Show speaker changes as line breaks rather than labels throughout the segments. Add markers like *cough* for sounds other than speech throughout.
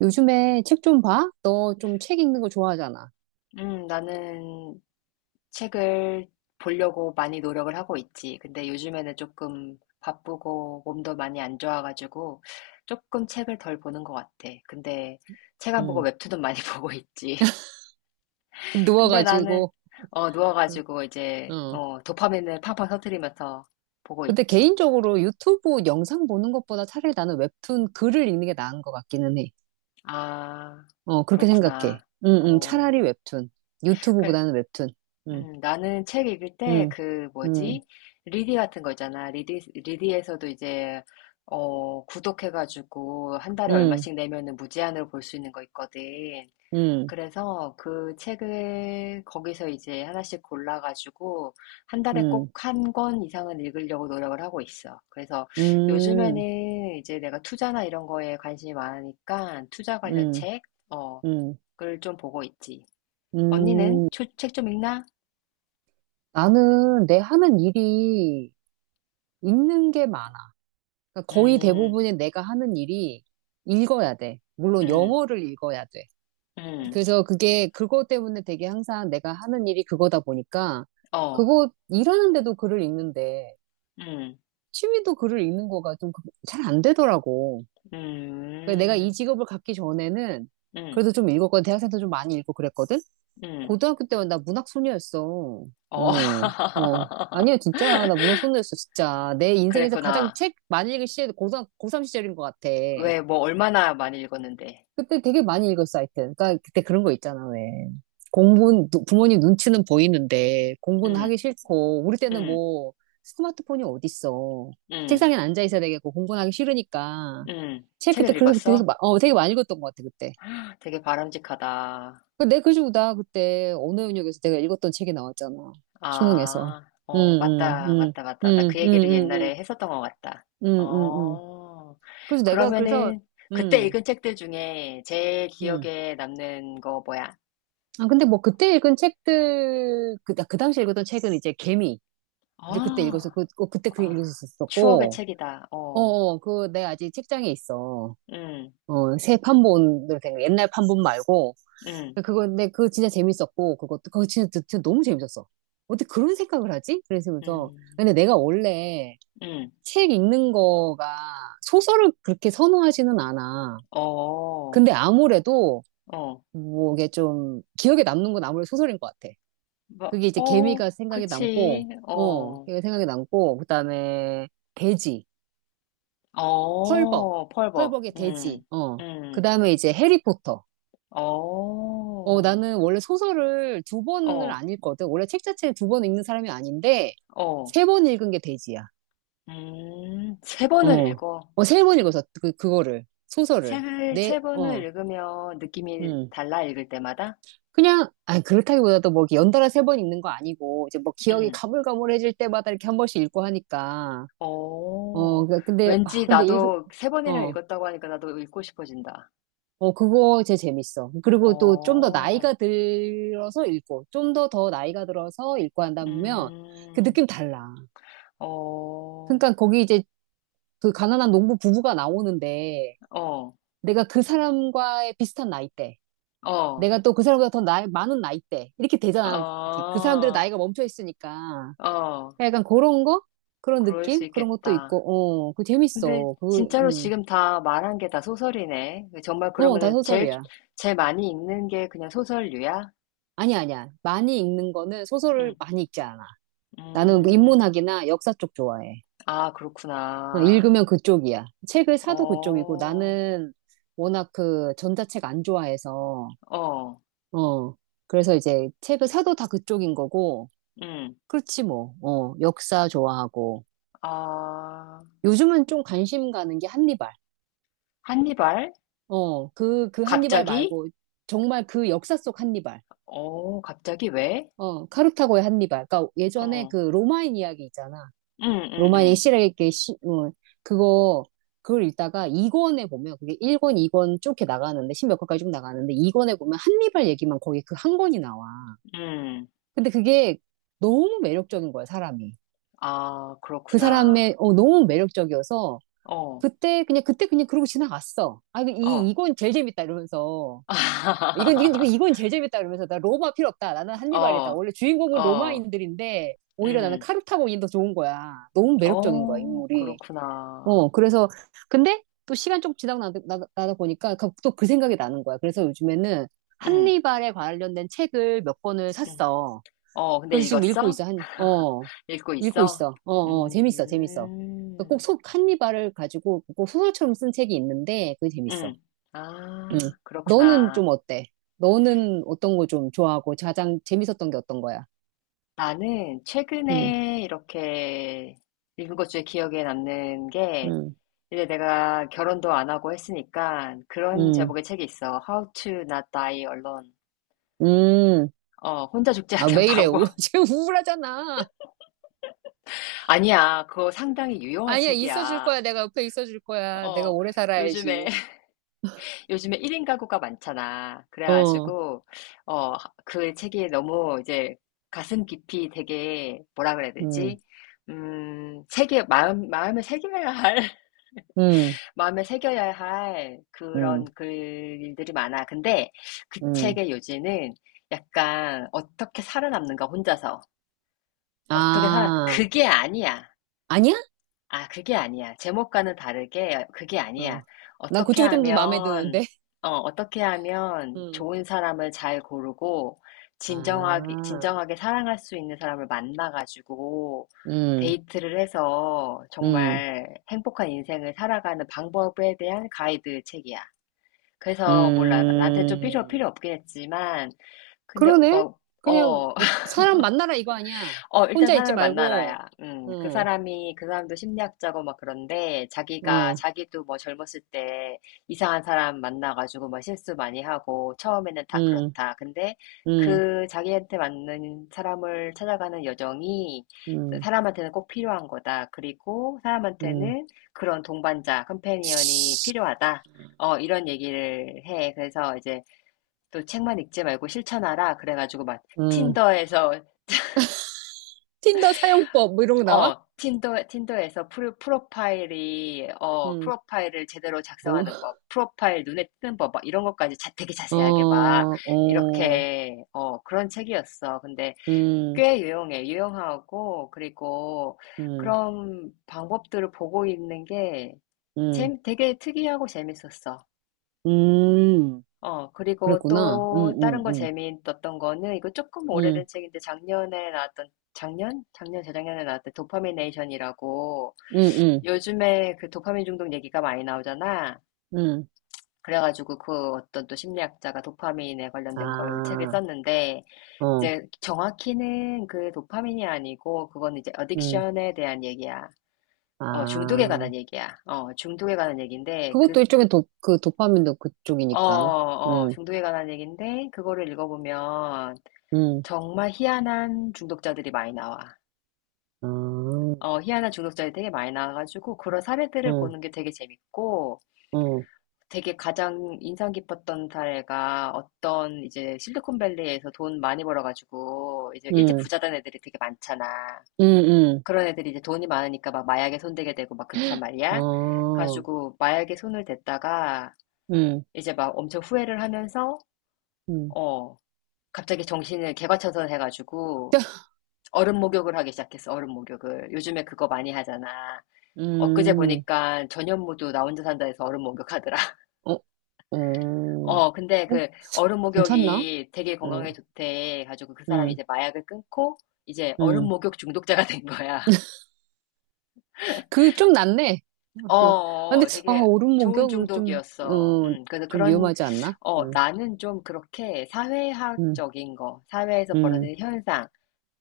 요즘에 책 좀 봐? 너 좀 책 읽는 거 좋아하잖아.
나는 책을 보려고 많이 노력을 하고 있지. 근데 요즘에는 조금 바쁘고 몸도 많이 안 좋아가지고 조금 책을 덜 보는 것 같아. 근데 책 안 보고
응,
웹툰은 많이 *laughs* 보고 있지. 근데 나는
누워가지고. 응.
누워가지고 이제
어.
도파민을 팡팡 터뜨리면서 보고
근데
있지.
개인적으로 유튜브 영상 보는 것보다 차라리 나는 웹툰 글을 읽는 게 나은 것 같기는 해.
아,
어, 그렇게
그렇구나.
생각해. 응, 응,
어,
차라리 웹툰.
그래.
유튜브보다는 웹툰. 응,
나는 책 읽을 때
응,
그
응,
뭐지? 리디 같은 거 있잖아. 리디에서도 이제, 구독해가지고 한 달에
응,
얼마씩 내면은 무제한으로 볼 수 있는 거 있거든.
응,
그래서 그 책을 거기서 이제 하나씩 골라가지고 한 달에 꼭
응,
1권 이상은 읽으려고 노력을 하고 있어. 그래서
응,
요즘에는 이제 내가 투자나 이런 거에 관심이 많으니까 투자 관련
응,
책, 어,
응,
을좀 보고 있지. 언니는
응.
책 좀 읽나?
나는 내 하는 일이 읽는 게 많아. 그러니까 거의
음.
대부분의 내가 하는 일이 읽어야 돼. 물론
음,
영어를 읽어야 돼.
음,
그래서 그게 그것 때문에 되게 항상 내가 하는 일이 그거다 보니까
어,
그거 일하는데도 글을 읽는데
음,
취미도 글을 읽는 거가 좀 그, 잘안 되더라고. 그러니까 내가 이
음,
직업을 갖기 전에는
음,
그래도 좀 읽었거든. 대학생 때 좀 많이 읽고 그랬거든.
음,
고등학교 때만 나 문학 소녀였어.
어.
응, 어.
*laughs*
아니야, 진짜. 나 문학 소녀였어, 진짜. 내 인생에서 가장
그랬구나.
책 많이 읽은 시절이 고삼 고3 시절인 것 같아.
왜, 뭐, 얼마나 많이 읽었는데.
그때 되게 많이 읽었어, 하여튼. 그러니까 그때 그런 거 있잖아, 왜. 공부는, 부모님 눈치는 보이는데, 공부는
음,
하기 싫고, 우리 때는
음,
뭐, 스마트폰이 어딨어.
음,
책상에 앉아 있어야 되겠고, 공부는 하기 싫으니까. 책 그때,
책을
그래서 그때 되게,
읽었어?
되게 많이 읽었던 것 같아, 그때.
*gasps* 되게 바람직하다.
그 내 그지고 나 그때 언어연역에서 내가 읽었던 책이 나왔잖아. 수능에서.
아,
응,
어,
응,
맞다,
응,
맞다, 맞다. 나 그
응, 응,
얘기를
응, 응,
옛날에 했었던 것 같다.
응, 응. 응.
어,
그래서 내가, 그래서,
그러면은, 그때
응,
읽은 책들 중에 제일
응.
기억에 남는 거 뭐야?
아, 근데 뭐 그때 읽은 책들, 그, 그 당시 읽었던 책은 이제 개미를 그때 읽어서,
아,
그, 어, 그때 그
아, 추억의
읽었었었고,
책이다.
어,
어,
어, 그, 내 아직 책장에 있어.
음,
어, 새 판본으로 된 거, 옛날 판본 말고.
음,
그거, 근데 그거 진짜 재밌었고, 그것도, 그거 진짜, 진짜 너무 재밌었어. 어떻게 그런 생각을 하지? 그래서,
음,
근데 내가 원래
음,
책 읽는 거가 소설을 그렇게 선호하지는 않아.
어,
근데 아무래도,
어,
뭐, 이게 좀, 기억에 남는 건 아무래도 소설인 것 같아.
뭐,
그게 이제
어,
개미가 생각이 남고,
그치,
어,
어,
개미가 생각이 남고, 그 다음에 돼지, 펄벅,
어, 펄벅,
펄벅의 돼지, 어, 그
음,
다음에 이제 해리포터.
어,
어, 나는 원래 소설을 두 번을
어,
안 읽거든. 원래 책 자체를 두 번 읽는 사람이 아닌데,
어,
세 번 읽은 게 돼지야.
세 번을
어,
읽어.
어, 세 번 읽어서 그, 그거를, 소설을.
책을
내,
세 번을
어,
읽으면 느낌이
음.
달라, 읽을 때마다?
그냥, 아, 그렇다기보다도 뭐, 이렇게 연달아 세 번 읽는 거 아니고, 이제 뭐 기억이
음,
가물가물해질 때마다 이렇게 한 번씩 읽고 하니까. 어,
어,
그- 근데, 아,
왠지
근데 읽,
나도 세 번이나
어,
읽었다고 하니까 나도 읽고 싶어진다.
어, 그거 제 재밌어. 그리고 또 좀 더
어,
나이가 들어서 읽고, 좀 더 더 나이가 들어서 읽고 한다면 그
음,
느낌 달라.
어, 어,
그러니까 거기 이제 그 가난한 농부 부부가 나오는데 내가 그 사람과의 비슷한 나이대,
어,
내가 또 그 사람보다 더 나이, 많은 나이대, 이렇게 되잖아. 이렇게 그
어,
사람들의 나이가 멈춰 있으니까.
어,
그러니까 약간 그런 거? 그런
그럴 수
느낌? 그런 것도
있겠다.
있고, 어, 그거
근데
재밌어. 그,
진짜로 지금 다 말한 게 다 소설이네. 정말
어, 다
그러면은 제일,
소설이야.
제일 많이 읽는 게 그냥 소설류야?
아니야, 아니야. 많이 읽는 거는 소설을
응,
많이 읽지 않아. 나는 뭐
음,
인문학이나 역사 쪽 좋아해.
아,
어,
그렇구나.
읽으면 그쪽이야. 책을 사도 그쪽이고
어,
나는 워낙 그 전자책 안 좋아해서,
어,
어. 그래서 이제 책을 사도 다 그쪽인 거고,
음,
그렇지 뭐. 어, 역사 좋아하고.
아,
요즘은 좀 관심 가는 게 한니발.
한니발?
어, 그, 그 한니발
갑자기?
말고 정말 그 역사 속 한니발.
어, 갑자기 왜?
어, 카르타고의 한니발. 그러니까 예전에 그
어,
로마인 이야기 있잖아.
응,
로마니
응,
실에게 시, 그거 그걸 읽다가 2권에 보면 그게 1권, 2권 쭉 이렇게 나가는데 10몇 권까지 쭉 나가는데 2권에 보면 한니발 얘기만 거기 그 한 권이 나와.
음, 음.
근데 그게 너무 매력적인 거야, 사람이.
아,
그
그렇구나.
사람의 어, 너무 매력적이어서
어,
그때 그냥 그러고 지나갔어. 아,
어.
이건 제일 재밌다 이러면서 이건
*laughs*
제일 재밌다 이러면서 나 로마 필요 없다. 나는 한니발이다.
어,
원래 주인공은
어,
로마인들인데 오히려 나는
음,
카르타고인이 더 좋은 거야. 너무 매력적인 거야,
어,
인물이.
그렇구나.
어, 그래서, 근데 또 시간 좀 지나고 나다 보니까 그, 또그 생각이 나는 거야. 그래서 요즘에는
음,
한니발에 관련된 책을 몇 권을
음.
샀어.
어, 근데
그래서 지금 읽고
읽었어?
있어. 한,
*laughs*
어,
읽고
읽고
있어?
있어. 어, 어, 재밌어, 재밌어. 그러니까 꼭
음,
속 한니발을 가지고 꼭 소설처럼 쓴 책이 있는데 그게 재밌어.
음.
응.
아,
너는
그렇구나.
좀 어때? 너는 어떤 거 좀 좋아하고 가장 재밌었던 게 어떤 거야?
나는
응,
최근에 이렇게 읽은 것 중에 기억에 남는 게,
응,
이제 내가 결혼도 안 하고 했으니까 그런
응,
제목의 책이 있어. How to Not Die Alone.
응.
어, 혼자 죽지
아,
않는
왜 이래? *laughs*
방법.
지금 우울하잖아.
*laughs* 아니야, 그거 상당히 유용한
아니야, 있어줄
책이야.
거야. 내가 옆에 있어줄 거야. 내가
어,
오래
요즘에,
살아야지.
*laughs* 요즘에 1인 가구가 많잖아.
어,
그래가지고, 어, 그 책이 너무 이제 가슴 깊이 되게, 뭐라 그래야
음,
되지? 마음에 새겨야 할, *laughs*
음,
마음에 새겨야 할 그런
음,
글들이 많아. 근데 그
음.
책의 요지는 약간 어떻게 살아남는가, 혼자서. 어떻게 살아,
아,
그게 아니야.
아니야?
아, 그게 아니야. 제목과는 다르게 그게
어.
아니야.
난
어떻게
그쪽이 좀 더 마음에 드는데.
하면,
*laughs*
어떻게 하면
음.
좋은 사람을 잘 고르고, 진정하게,
아,
진정하게 사랑할 수 있는 사람을 만나가지고,
음,
데이트를 해서
음,
정말 행복한 인생을 살아가는 방법에 대한 가이드 책이야. 그래서 몰라. 나한테 좀 필요,
음.
필요 없긴 했지만, 근데
그러네?
막,
그냥,
어,
어, 사람 만나라 이거 아니야.
어, 일단
혼자 있지
사람을
말고,
만나라야. 그
응,
사람이, 그 사람도 심리학자고 막 그런데, 자기가,
응,
자기도 뭐 젊었을 때 이상한 사람 만나가지고 막 실수 많이 하고, 처음에는 다
응,
그렇다. 근데
응,
그 자기한테 맞는 사람을 찾아가는 여정이
응,
사람한테는 꼭 필요한 거다. 그리고
응,
사람한테는 그런 동반자, 컴패니언이 필요하다. 어, 이런 얘기를 해. 그래서 이제 또 책만 읽지 말고 실천하라. 그래가지고 막
응.
틴더에서
틴더 사용법, 뭐 이런 거 나와?
틴더에서 프로, 프로파일이, 어,
응.
프로파일을 제대로
뭐,
작성하는 법, 프로파일 눈에 띄는 법, 막 이런 것까지 자, 되게
어,
자세하게 막,
어,
이렇게, 어, 그런 책이었어. 근데
음,
꽤 유용해. 유용하고, 그리고
음,
그런 방법들을 보고 있는 게
음,
되게 특이하고 재밌었어.
음,
어, 그리고
그랬구나.
또 다른 거 재미있었던 거는 이거 조금
음,
오래된 책인데 작년에 나왔던 작년? 작년, 재작년에 나왔던 도파미네이션이라고
음,
요즘에 그 도파민 중독 얘기가 많이 나오잖아.
음, 음.
그래가지고 그 어떤 또 심리학자가 도파민에 관련된 걸 책에
아,
썼는데
어,
이제 정확히는 그 도파민이 아니고 그건 이제
음,
어딕션에 대한 얘기야. 어, 중독에
아.
관한 얘기야. 어, 중독에 관한 얘기인데 그,
그것도 일종의 도, 그 도파민도
어,
그쪽이니까.
어,
음,
중독에 관한 얘기인데 그거를 읽어보면
음,
정말 희한한 중독자들이 많이 나와.
아, 어,
어, 희한한 중독자들이 되게 많이 나와가지고 그런 사례들을 보는 게 되게 재밌고
어,
되게 가장 인상 깊었던 사례가 어떤 이제 실리콘밸리에서 돈 많이 벌어가지고 이제 일찍
음,
부자 된 애들이 되게 많잖아.
음,
그런 애들이 이제 돈이 많으니까 막 마약에 손대게 되고 막 그렇단 말이야.
어,
가지고 마약에 손을 댔다가
음,
이제 막 엄청 후회를 하면서
음,
어, 갑자기 정신을 개과천선 해가지고 얼음 목욕을 하기 시작했어, 얼음 목욕을. 요즘에 그거 많이 하잖아. 엊그제
음,
보니까 전현무도 나 혼자 산다 해서 얼음 목욕하더라. *laughs*
어, 어. 어,
어, 근데 그 얼음
괜찮나?
목욕이 되게
어,
건강에 좋대. 가지고 그 사람이
음,
이제 마약을 끊고 이제 얼음
음.
목욕 중독자가 된 거야. *laughs*
그 좀 낫네. 어,
어,
그, 아, 근데,
어,
아,
되게
오름
좋은
목욕, 그 좀,
중독이었어.
어,
그래서
좀
그런,
위험하지 않나?
어,
응,
나는 좀 그렇게
응,
사회학적인 거, 사회에서
응,
벌어지는 현상,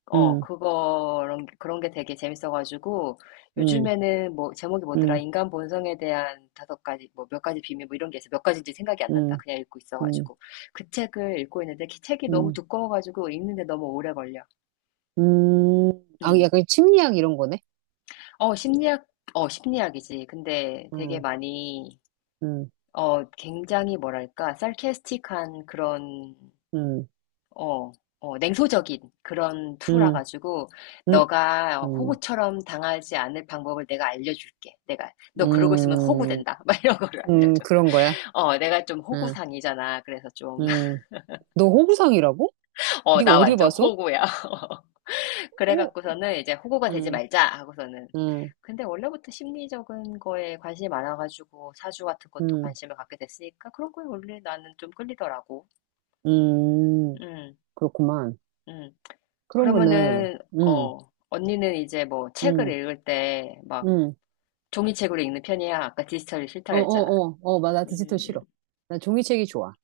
어,
응,
그거 그런 게 되게 재밌어가지고,
응,
요즘에는 뭐, 제목이 뭐더라,
응,
인간 본성에 대한 5가지, 뭐, 몇 가지 비밀, 뭐, 이런 게 있어. 몇 가지인지 생각이 안 난다.
응,
그냥 읽고
응, 응,
있어가지고. 그 책을 읽고 있는데, 그 책이 너무 두꺼워가지고, 읽는데 너무 오래 걸려.
아,
음.
약간 심리학 이런 거네?
어, 심리학, 심리학이지. 근데 되게
응,
많이,
응,
어, 굉장히 뭐랄까, sarcastic한 그런
응,
어, 어, 냉소적인 그런 투라
응,
가지고
응,
너가
응,
호구처럼 당하지 않을 방법을 내가 알려줄게. 내가 너 그러고 있으면
응,
호구된다. *laughs* 막 이런 거를
응,
알려줘.
그런 거야.
어, 내가 좀
응,
호구상이잖아. 그래서 좀, *laughs*
응. 너 호구상이라고?
어,
네가
나
어딜
완전
봐서?
호구야. *laughs*
오,
그래갖고서는 이제 호구가 되지
응,
말자 하고서는.
응,
근데 원래부터 심리적인 거에 관심이 많아가지고 사주 같은 것도
응,
관심을 갖게 됐으니까 그런 거에 원래 나는 좀 끌리더라고.
응,
음,
그렇구만.
음.
그러면은,
그러면은,
응,
어, 언니는 이제 뭐 책을
응,
읽을 때 막
응.
종이책으로 읽는 편이야. 아까 디지털이 싫다
어,
그랬잖아.
어, 어, 어, 맞아. 디지털
음,
싫어. 나 종이책이 좋아.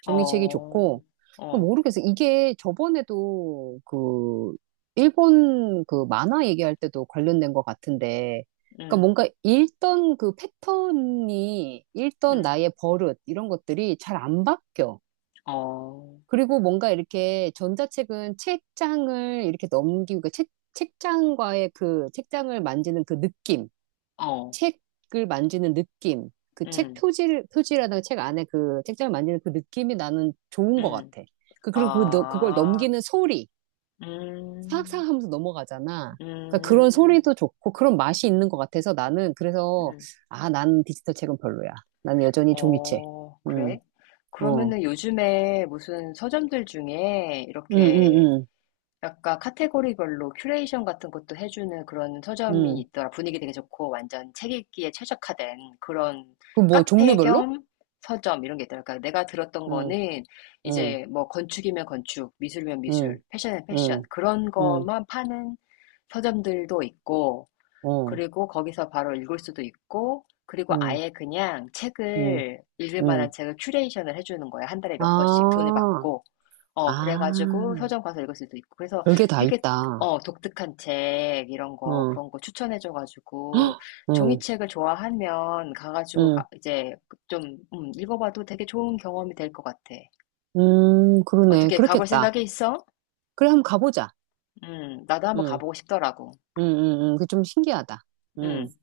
종이책이
어,
좋고,
어,
모르겠어. 이게 저번에도 그, 일본 그 만화 얘기할 때도 관련된 것 같은데, 그러니까
음,
뭔가 읽던 그 패턴이, 읽던
음,
나의 버릇, 이런 것들이 잘 안 바뀌어.
어,
그리고 뭔가 이렇게 전자책은 책장을 이렇게 넘기고, 그러니까 책, 책장과의 그, 책장을 만지는 그 느낌.
어,
책을 만지는 느낌, 그 책
음,
표지를, 표지라든가 책 안에 그 책장을 만지는 그 느낌이 나는 좋은 것
음,
같아. 그, 그리고 그, 그걸
아,
넘기는 소리,
음,
사악사악 하면서 넘어가잖아. 그러니까 그런
음,
소리도 좋고 그런 맛이 있는 것 같아서 나는 그래서,
음,
아, 난 디지털 책은 별로야. 난 여전히 종이책.
어,
음,
그래?
어,
그러면은 요즘에 무슨 서점들 중에
음,
이렇게
음,
약간 카테고리별로 큐레이션 같은 것도 해주는 그런
음,
서점이
음.
있더라. 분위기 되게 좋고 완전 책 읽기에 최적화된 그런
그 뭐
카페
종류별로?
겸 서점 이런 게 있더라. 그러니까 내가 들었던
응,
거는
응,
이제 뭐 건축이면 건축, 미술이면 미술,
응,
패션이면 패션
응,
그런
응,
것만 파는 서점들도 있고
응, 어,
그리고 거기서 바로 읽을 수도 있고, 그리고
응,
아예 그냥
응,
책을, 읽을 만한
응.
책을 큐레이션을 해주는 거예요. 한 달에 몇 권씩 돈을
아,
받고. 어, 그래가지고
아.
서점 가서 읽을 수도 있고. 그래서
별게 다
되게,
있다.
어, 독특한 책, 이런 거,
어,
그런 거 추천해줘가지고,
어,
종이책을 좋아하면 가가지고,
응,
가- 이제 좀, 읽어봐도 되게 좋은 경험이 될 것 같아.
그러네.
어떻게 가볼
그렇겠다.
생각이 있어?
그래, 한번 가보자.
나도 한번
응,
가보고 싶더라고.
응, 응, 응. 그게 좀 신기하다. 응.
음.